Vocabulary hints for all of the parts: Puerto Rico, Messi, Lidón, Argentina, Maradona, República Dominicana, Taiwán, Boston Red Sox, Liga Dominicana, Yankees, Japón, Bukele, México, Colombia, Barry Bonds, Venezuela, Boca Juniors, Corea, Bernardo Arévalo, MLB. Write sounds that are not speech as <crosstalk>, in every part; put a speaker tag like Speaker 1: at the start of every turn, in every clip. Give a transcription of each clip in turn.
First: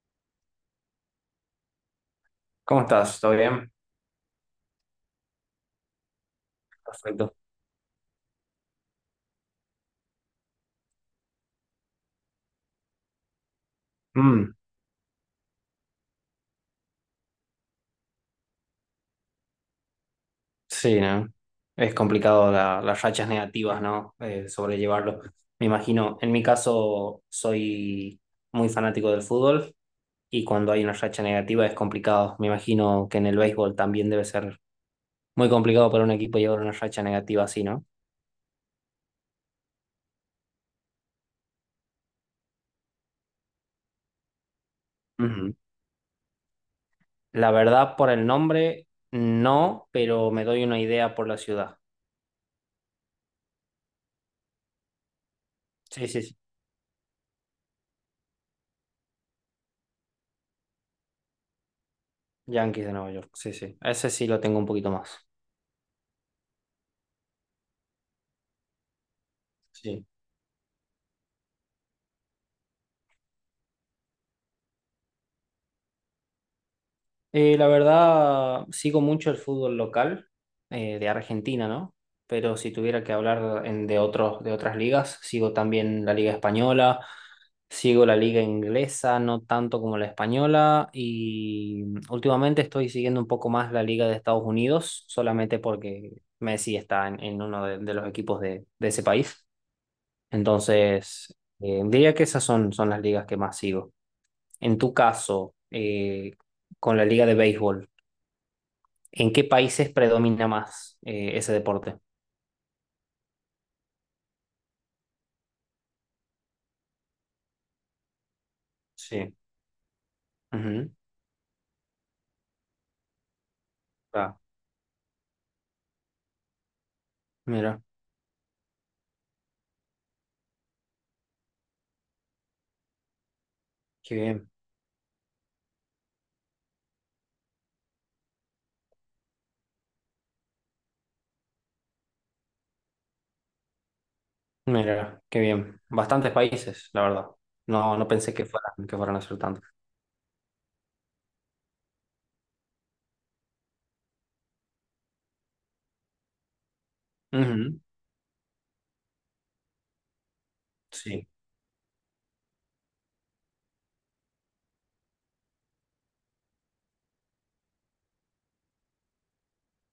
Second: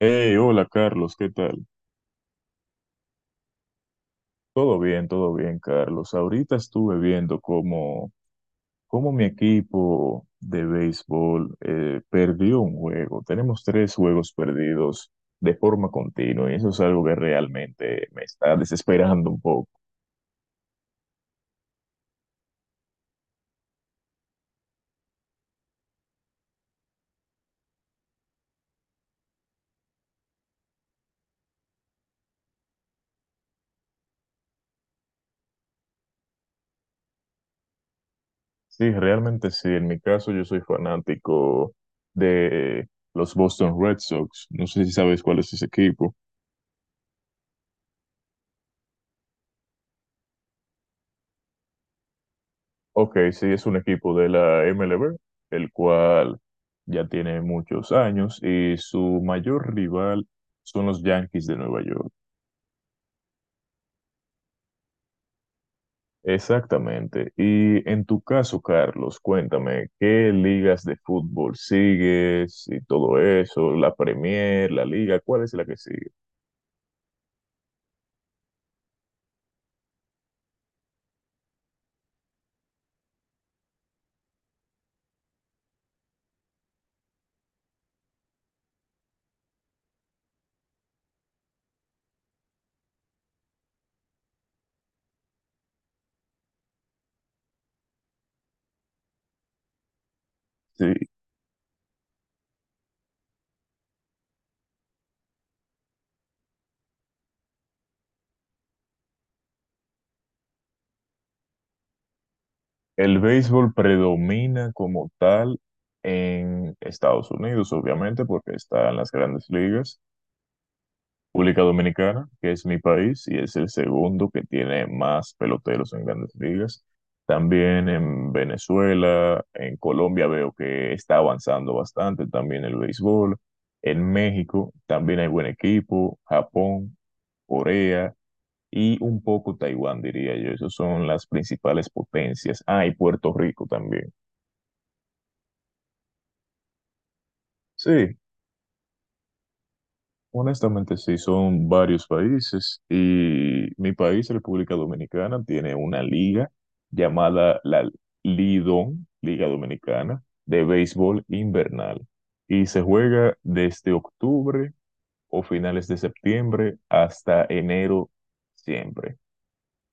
Speaker 1: Hey, hola Carlos, ¿qué tal?
Speaker 2: ¿Cómo estás? ¿Todo bien?
Speaker 1: Todo bien, Carlos. Ahorita estuve
Speaker 2: Perfecto.
Speaker 1: viendo cómo mi equipo de béisbol perdió un juego. Tenemos tres juegos
Speaker 2: Mm,
Speaker 1: perdidos de forma continua y eso es algo que realmente me está desesperando un poco.
Speaker 2: sí, ¿no? Es complicado las rachas negativas, ¿no? Sobrellevarlo. Me imagino, en mi caso soy muy fanático del fútbol y cuando hay una racha negativa es complicado. Me imagino que en el béisbol también debe ser muy complicado para un equipo llevar una racha negativa así, ¿no?
Speaker 1: Sí, realmente sí. En mi caso, yo soy fanático de los Boston Red Sox. No sé si sabes cuál es
Speaker 2: Ujú.
Speaker 1: ese equipo.
Speaker 2: La verdad, por el nombre, no, pero me doy una idea por la ciudad.
Speaker 1: Ok, sí, es un equipo de la MLB, el
Speaker 2: Sí, sí, sí.
Speaker 1: cual ya tiene muchos años y su mayor rival son los Yankees de Nueva York.
Speaker 2: Yankees de Nueva York. Sí, sí. Ese sí lo tengo un poquito más.
Speaker 1: Exactamente. Y en tu caso, Carlos, cuéntame,
Speaker 2: Sí.
Speaker 1: ¿qué ligas de fútbol sigues y todo eso? ¿La Premier, la Liga? ¿Cuál es la que sigue?
Speaker 2: La verdad, sigo mucho el fútbol local de Argentina, ¿no? Pero si tuviera que hablar de otros, de otras ligas, sigo también la liga española, sigo la liga inglesa, no tanto como la española, y últimamente estoy siguiendo un poco más la liga de Estados Unidos, solamente porque Messi está en uno de los equipos de ese país.
Speaker 1: Sí,
Speaker 2: Entonces, diría que esas son las ligas que más sigo. En tu caso, con la liga de béisbol. ¿En qué países predomina más ese deporte?
Speaker 1: el béisbol predomina como tal en Estados Unidos, obviamente, porque está en las
Speaker 2: Sí,
Speaker 1: grandes ligas.
Speaker 2: ujú.
Speaker 1: República Dominicana, que es mi país y es el segundo
Speaker 2: Ah,
Speaker 1: que tiene más peloteros en grandes ligas.
Speaker 2: mira,
Speaker 1: También en Venezuela, en Colombia veo que está avanzando bastante también el béisbol. En
Speaker 2: qué bien.
Speaker 1: México también hay buen equipo, Japón, Corea y un poco Taiwán, diría yo. Esas son las principales potencias. Ah, y Puerto Rico también.
Speaker 2: Mira, qué bien. Bastantes países, la verdad. No, no
Speaker 1: Sí,
Speaker 2: pensé que fueran a ser tantos.
Speaker 1: honestamente, sí, son varios países y mi país, República Dominicana, tiene una liga llamada
Speaker 2: Ujú.
Speaker 1: la Lidón, Liga Dominicana, de béisbol
Speaker 2: Sí,
Speaker 1: invernal y se juega desde octubre o finales de septiembre hasta enero siempre.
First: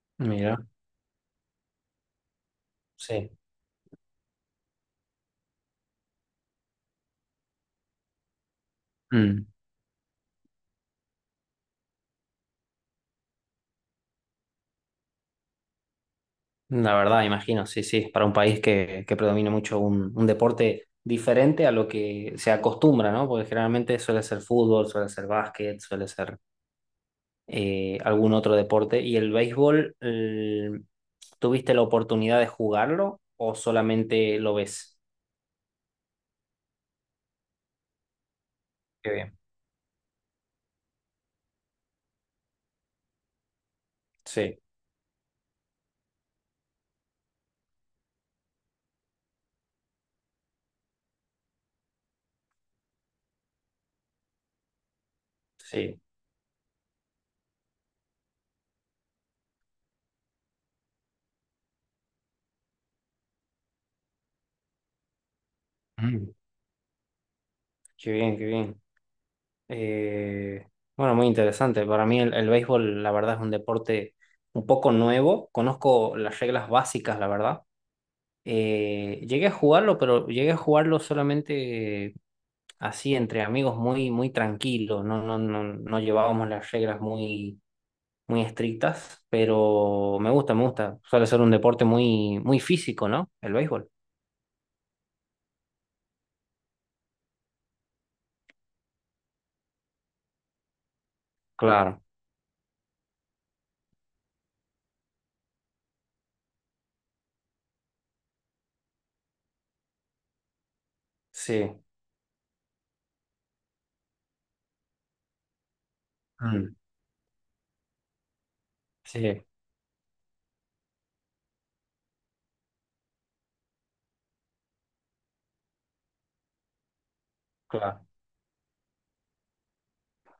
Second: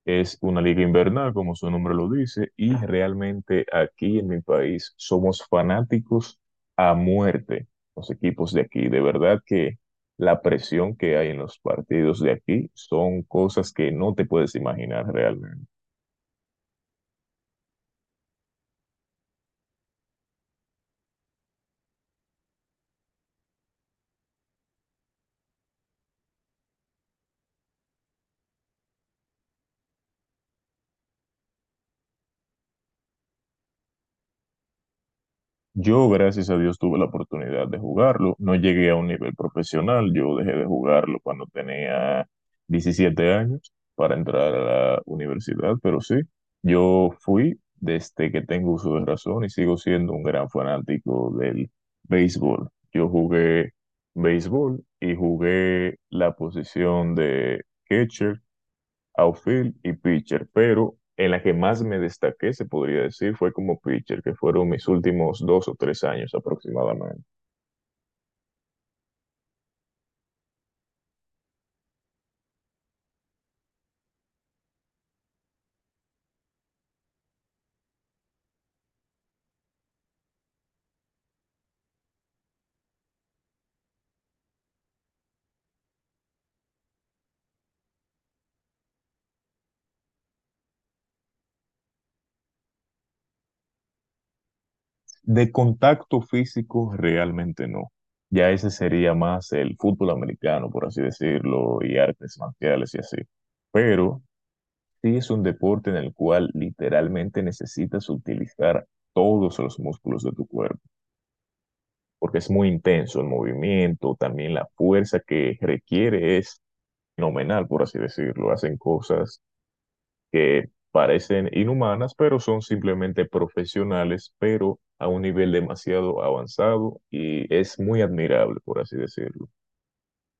Speaker 1: Es
Speaker 2: mira,
Speaker 1: una liga invernal, como su nombre lo dice, y
Speaker 2: sí.
Speaker 1: realmente aquí en mi país somos fanáticos a muerte, los equipos de aquí. De verdad
Speaker 2: Mm.
Speaker 1: que la presión que hay en los partidos de aquí son cosas que no te puedes imaginar realmente.
Speaker 2: La verdad, imagino, sí, sí, para un país que predomina mucho un deporte diferente a lo que se acostumbra, ¿no? Porque generalmente suele ser fútbol, suele ser básquet, suele ser algún otro deporte. ¿Y el béisbol, tuviste la oportunidad de jugarlo o solamente lo ves?
Speaker 1: Yo, gracias a Dios, tuve la oportunidad de jugarlo. No llegué a un
Speaker 2: Qué
Speaker 1: nivel
Speaker 2: bien.
Speaker 1: profesional. Yo dejé de jugarlo cuando tenía 17 años para entrar
Speaker 2: Sí,
Speaker 1: a la universidad, pero sí, yo fui desde que tengo uso de razón y sigo siendo un gran fanático del béisbol. Yo jugué béisbol y jugué
Speaker 2: sí.
Speaker 1: la posición de catcher, outfield y pitcher, pero en la que más me destaqué, se podría decir, fue como pitcher, que fueron mis últimos dos o tres
Speaker 2: Mm.
Speaker 1: años aproximadamente.
Speaker 2: Qué bien, qué bien. Eh, bueno, muy interesante. Para mí el béisbol, la verdad, es un deporte un poco nuevo. Conozco las reglas básicas, la verdad. Llegué a jugarlo, pero llegué a jugarlo solamente así entre amigos, muy, muy tranquilo. No, no, no, no llevábamos las reglas muy muy estrictas, pero me gusta, me gusta. Suele ser un deporte muy, muy físico, ¿no? El béisbol.
Speaker 1: De contacto físico, realmente no. Ya ese sería más el fútbol americano, por así decirlo, y
Speaker 2: Claro,
Speaker 1: artes marciales y así. Pero sí es un deporte en el cual literalmente necesitas utilizar todos los músculos de tu cuerpo,
Speaker 2: sí.
Speaker 1: porque es muy intenso el movimiento, también la fuerza que requiere es
Speaker 2: Mm,
Speaker 1: fenomenal, por así decirlo. Hacen cosas
Speaker 2: sí,
Speaker 1: que parecen inhumanas, pero son simplemente profesionales, pero a un nivel demasiado avanzado y es muy
Speaker 2: claro.
Speaker 1: admirable, por así decirlo.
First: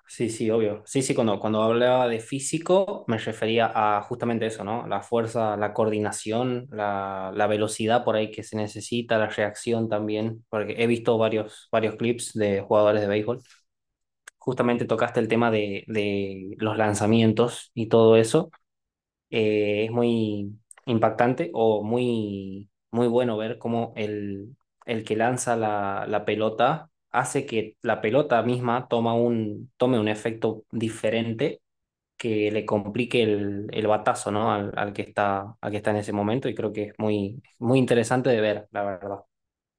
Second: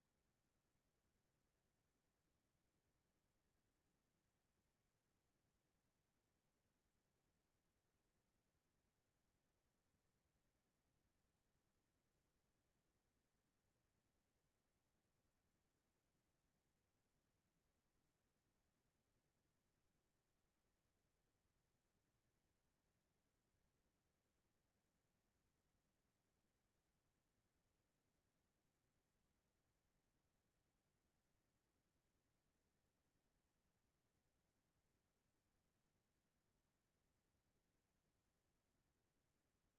Speaker 2: Sí, sí, obvio. Sí, sí, cuando, cuando hablaba de físico me refería a justamente eso, ¿no? La fuerza, la coordinación, la velocidad por ahí que se necesita, la reacción también, porque he visto varios, varios clips de jugadores de béisbol. Justamente tocaste el tema de los lanzamientos y todo eso. Es muy impactante o muy, muy bueno ver cómo el que lanza la pelota hace que la pelota misma tome un efecto diferente que le complique el batazo, ¿no? Al que está, al que está en ese momento y creo que es muy, muy interesante de ver, la verdad.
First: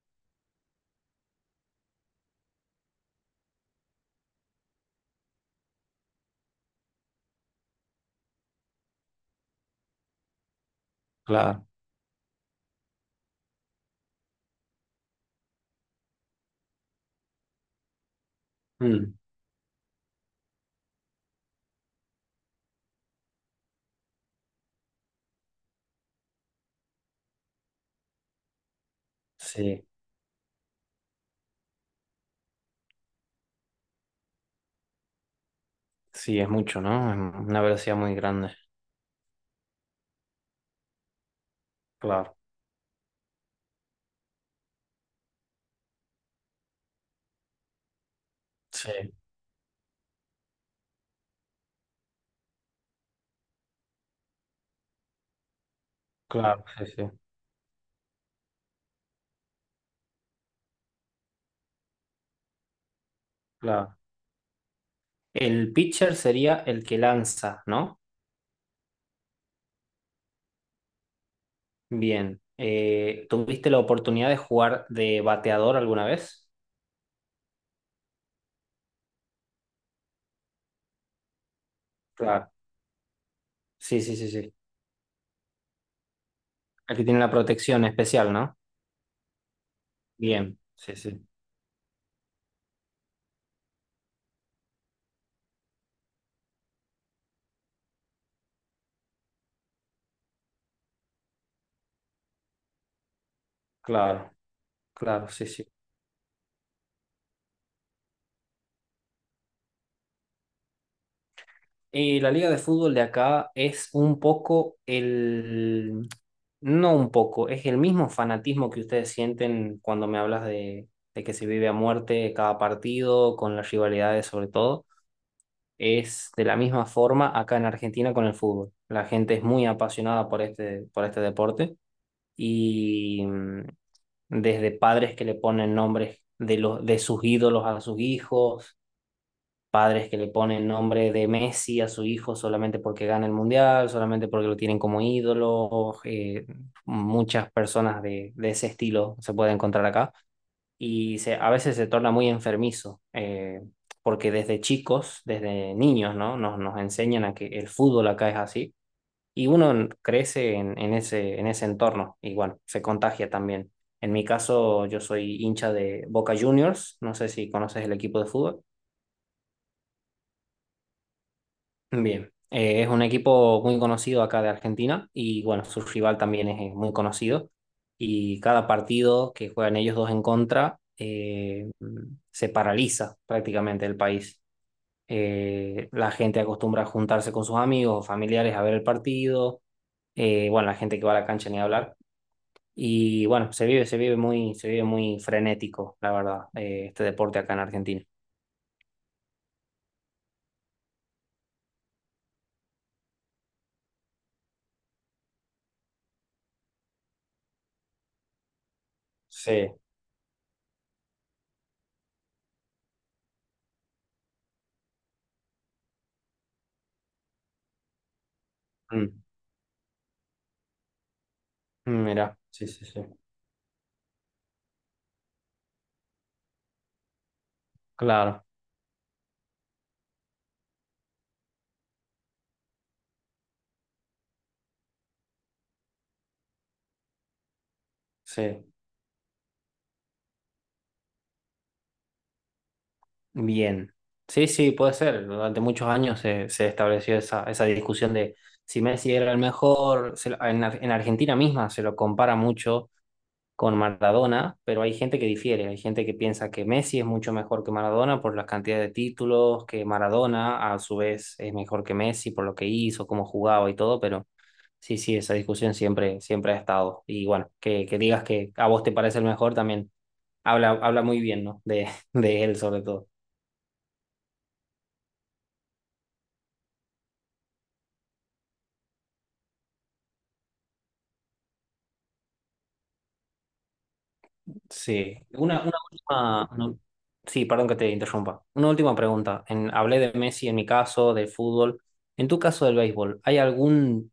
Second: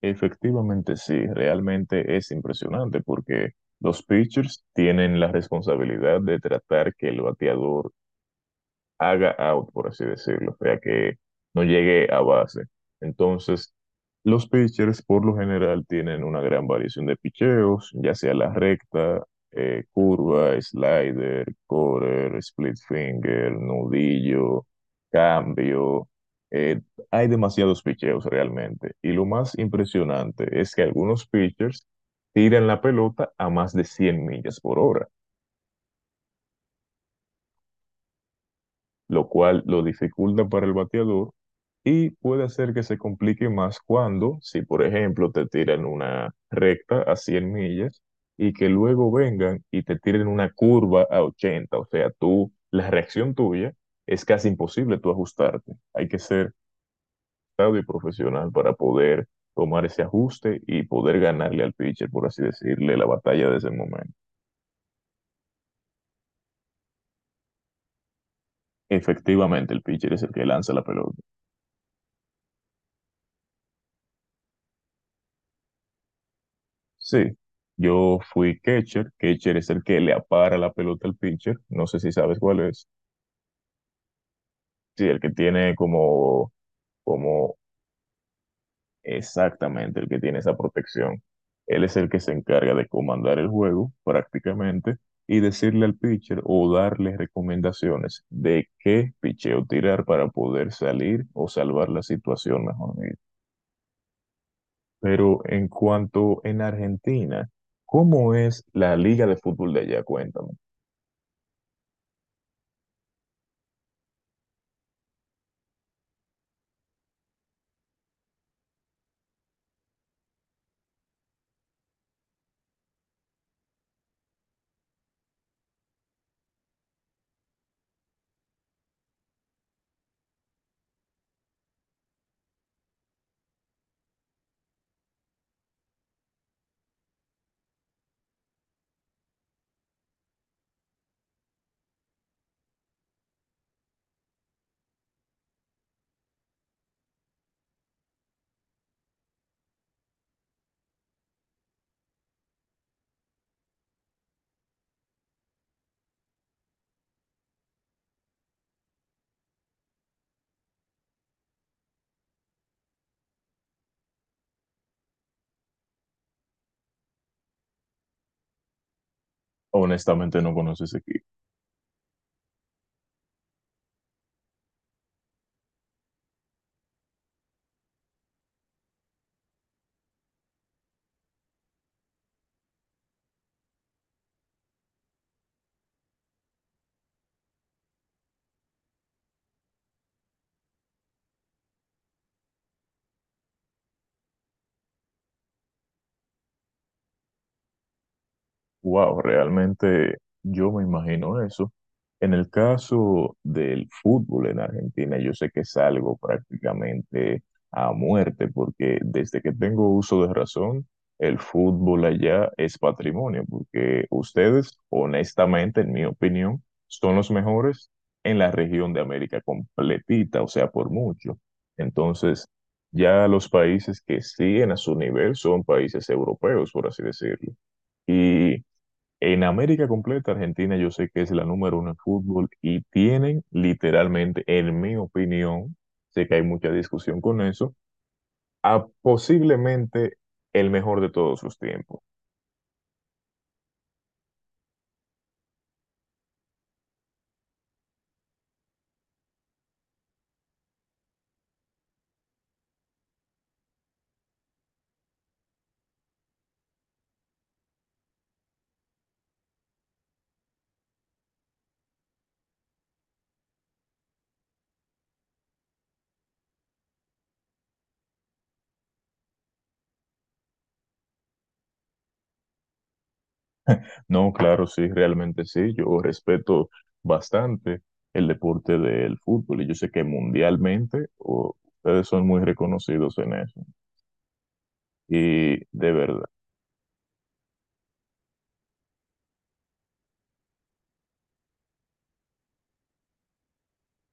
Speaker 1: Efectivamente, sí, realmente es impresionante porque los pitchers tienen la responsabilidad de tratar que el bateador haga out, por así decirlo, o sea, que no
Speaker 2: Claro.
Speaker 1: llegue a base. Entonces, los pitchers por lo general tienen una gran variación de picheos, ya sea la
Speaker 2: Mm,
Speaker 1: recta, curva, slider, quarter, split finger, nudillo, cambio. Eh, Hay demasiados picheos realmente. Y lo más
Speaker 2: sí,
Speaker 1: impresionante es que algunos pitchers tiran la pelota a más de 100 millas por hora,
Speaker 2: sí, es mucho, ¿no? Es una velocidad muy grande.
Speaker 1: lo cual lo dificulta para el bateador y
Speaker 2: Claro.
Speaker 1: puede hacer que se complique más cuando, si por ejemplo te tiran una recta a 100 millas y que luego
Speaker 2: Sí,
Speaker 1: vengan y te tiren una curva a 80, o sea, tú, la reacción tuya es casi imposible tú ajustarte. Hay que ser
Speaker 2: claro, sí, sí,
Speaker 1: sabio y profesional para poder tomar ese ajuste y poder ganarle al pitcher, por así decirle, la batalla de ese
Speaker 2: claro.
Speaker 1: momento.
Speaker 2: El pitcher sería el que lanza, ¿no?
Speaker 1: Efectivamente, el pitcher es el que lanza la pelota.
Speaker 2: Bien. ¿Tuviste la oportunidad de jugar de bateador alguna vez?
Speaker 1: Sí, yo fui catcher. Catcher es el que le apara la pelota al pitcher. No sé si sabes
Speaker 2: Claro.
Speaker 1: cuál es.
Speaker 2: Sí, sí, sí, sí.
Speaker 1: Sí, el que tiene como,
Speaker 2: Aquí tiene la
Speaker 1: como
Speaker 2: protección especial, ¿no?
Speaker 1: exactamente el que tiene esa
Speaker 2: Bien. Sí,
Speaker 1: protección.
Speaker 2: sí.
Speaker 1: Él es el que se encarga de comandar el juego prácticamente y decirle al pitcher o darle recomendaciones de qué picheo tirar para poder salir o salvar la situación, mejor dicho.
Speaker 2: Claro, claro,
Speaker 1: Pero
Speaker 2: sí, sí.
Speaker 1: en cuanto en Argentina, ¿cómo es la liga de fútbol de allá? Cuéntame.
Speaker 2: Y la liga de fútbol de acá es un poco. No un poco, es el mismo fanatismo que ustedes sienten cuando me hablas de que se vive a muerte cada partido, con las rivalidades sobre todo. Es de la misma forma acá en Argentina con el fútbol. La gente es muy apasionada por este deporte y desde padres que le ponen nombres de sus ídolos a sus hijos, padres que le ponen nombre de Messi a su hijo solamente porque gana el mundial, solamente porque lo tienen como ídolo. Muchas personas de ese estilo se pueden encontrar acá y a veces se torna muy enfermizo, porque desde chicos, desde niños, ¿no? Nos enseñan a que el fútbol acá es así, y uno crece en ese, en ese entorno, y bueno, se contagia también. En mi caso, yo soy hincha de Boca Juniors, no sé si conoces el equipo de fútbol.
Speaker 1: Honestamente no conoces aquí.
Speaker 2: Bien. Es un equipo muy conocido acá de Argentina y bueno, su rival también es muy conocido y cada partido que juegan ellos dos en contra se paraliza prácticamente el país. La gente acostumbra a juntarse con sus amigos o familiares a ver el partido. Bueno, la gente que va a la cancha ni hablar, y bueno, se vive muy frenético, la verdad, este deporte acá en Argentina.
Speaker 1: Wow, realmente yo me imagino eso. En el caso del fútbol en Argentina, yo sé que es algo prácticamente a muerte, porque desde que
Speaker 2: Sí,
Speaker 1: tengo uso de razón, el fútbol allá es patrimonio, porque ustedes, honestamente, en mi opinión, son los mejores en la región de
Speaker 2: mm,
Speaker 1: América completita, o sea, por mucho.
Speaker 2: mira,
Speaker 1: Entonces,
Speaker 2: sí, sí, sí.
Speaker 1: ya los países que siguen a su nivel son países europeos, por así decirlo.
Speaker 2: Claro,
Speaker 1: Y en América completa, Argentina yo sé que es la número uno en fútbol y tienen literalmente, en mi opinión, sé que hay mucha discusión con eso,
Speaker 2: sí.
Speaker 1: a posiblemente el mejor de todos los tiempos.
Speaker 2: Bien. Sí, sí, puede ser. Durante muchos años se estableció esa discusión de si Messi era el mejor. Se lo- en, Ar- En Argentina misma se lo compara mucho con Maradona, pero hay gente que difiere. Hay gente que piensa que Messi es mucho mejor que Maradona por la cantidad de títulos, que Maradona a su vez es mejor que Messi por lo que hizo, cómo jugaba y todo, pero sí, sí, esa discusión siempre, siempre ha estado. Y bueno, que digas que a vos te parece el mejor también habla, habla muy bien, ¿no? De, <laughs> de él sobre todo.
Speaker 1: No, claro, sí, realmente sí, yo respeto bastante el deporte del fútbol y yo sé que mundialmente o, ustedes son muy reconocidos en eso
Speaker 2: Sí,
Speaker 1: y de verdad.
Speaker 2: sí, perdón que te interrumpa. Una última pregunta. Hablé de Messi en mi caso, del fútbol. En tu caso del béisbol, ¿hay algún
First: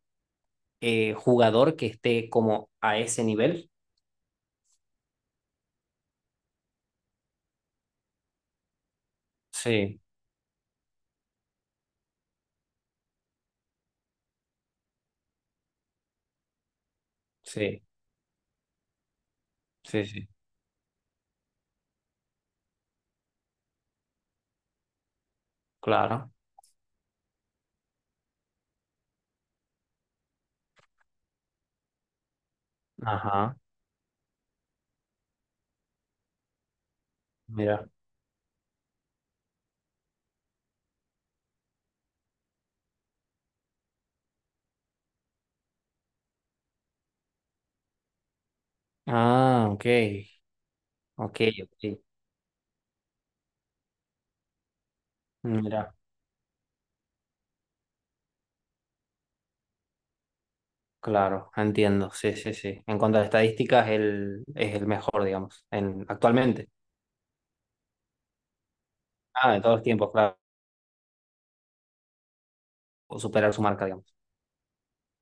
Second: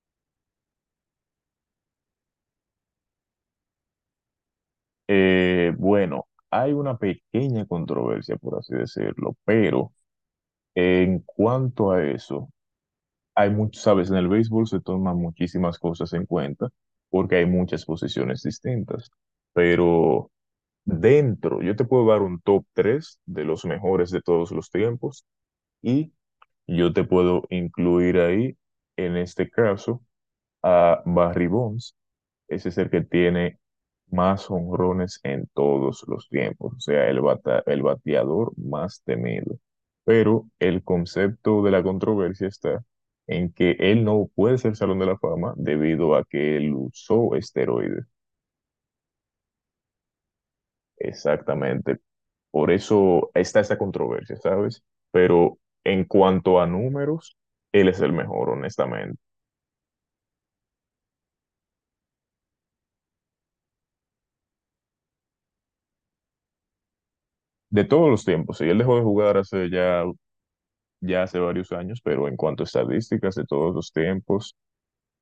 Speaker 2: jugador que esté como a ese nivel?
Speaker 1: Bueno, hay una pequeña controversia, por así decirlo, pero...
Speaker 2: Sí,
Speaker 1: En cuanto a eso, hay muchos. Sabes, en el béisbol se toman muchísimas cosas en cuenta porque hay
Speaker 2: sí,
Speaker 1: muchas posiciones distintas,
Speaker 2: sí, sí,
Speaker 1: pero dentro, yo te puedo dar un top 3 de los mejores de todos los tiempos y
Speaker 2: claro.
Speaker 1: yo te puedo incluir ahí, en este caso, a Barry Bonds. Ese es el que
Speaker 2: Ajá,
Speaker 1: tiene más jonrones en todos los tiempos, o sea, el
Speaker 2: mira.
Speaker 1: bateador más temido. Pero el concepto de la controversia está en que él no puede ser Salón de la Fama debido a que él usó esteroides.
Speaker 2: Ah, ok, ok,
Speaker 1: Exactamente.
Speaker 2: ok.
Speaker 1: Por eso está esa controversia, ¿sabes? Pero
Speaker 2: Mira,
Speaker 1: en cuanto a números, él es el mejor, honestamente.
Speaker 2: claro, entiendo, sí, sí, sí. En cuanto a estadísticas, él es el mejor, digamos, actualmente.
Speaker 1: De todos los tiempos, sí, él dejó de jugar
Speaker 2: Ah, de
Speaker 1: hace
Speaker 2: todos los
Speaker 1: ya
Speaker 2: tiempos, claro,
Speaker 1: ya hace varios años, pero en cuanto a
Speaker 2: o
Speaker 1: estadísticas de
Speaker 2: superar su
Speaker 1: todos
Speaker 2: marca,
Speaker 1: los
Speaker 2: digamos.
Speaker 1: tiempos,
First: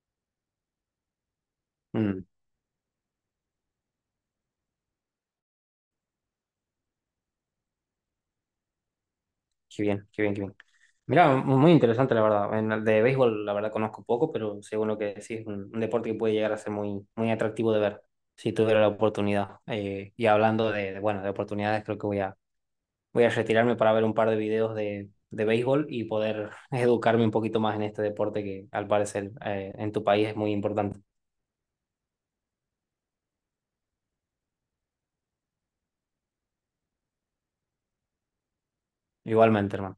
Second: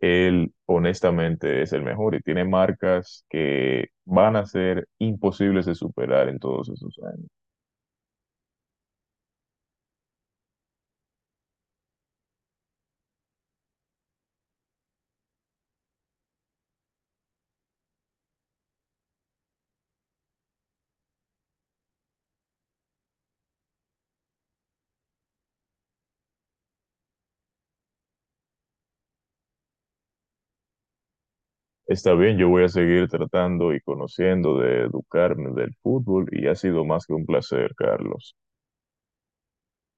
Speaker 1: él honestamente es el mejor y
Speaker 2: Mm.
Speaker 1: tiene marcas que van a ser imposibles de superar en todos esos años.
Speaker 2: Qué bien, qué bien, qué bien. Mira, muy interesante la verdad. En el de béisbol la verdad conozco poco, pero según lo que decís, es un deporte que puede llegar a ser muy, muy atractivo de ver, si tuviera la oportunidad. Y hablando bueno, de oportunidades, creo que voy a, voy a retirarme para ver un par de videos de béisbol y poder <laughs> educarme un poquito más en este deporte que al parecer en tu país es muy importante.
Speaker 1: Está bien, yo voy a seguir tratando y conociendo de educarme del fútbol y ha sido más que un placer, Carlos.
Speaker 2: Igualmente, hermano.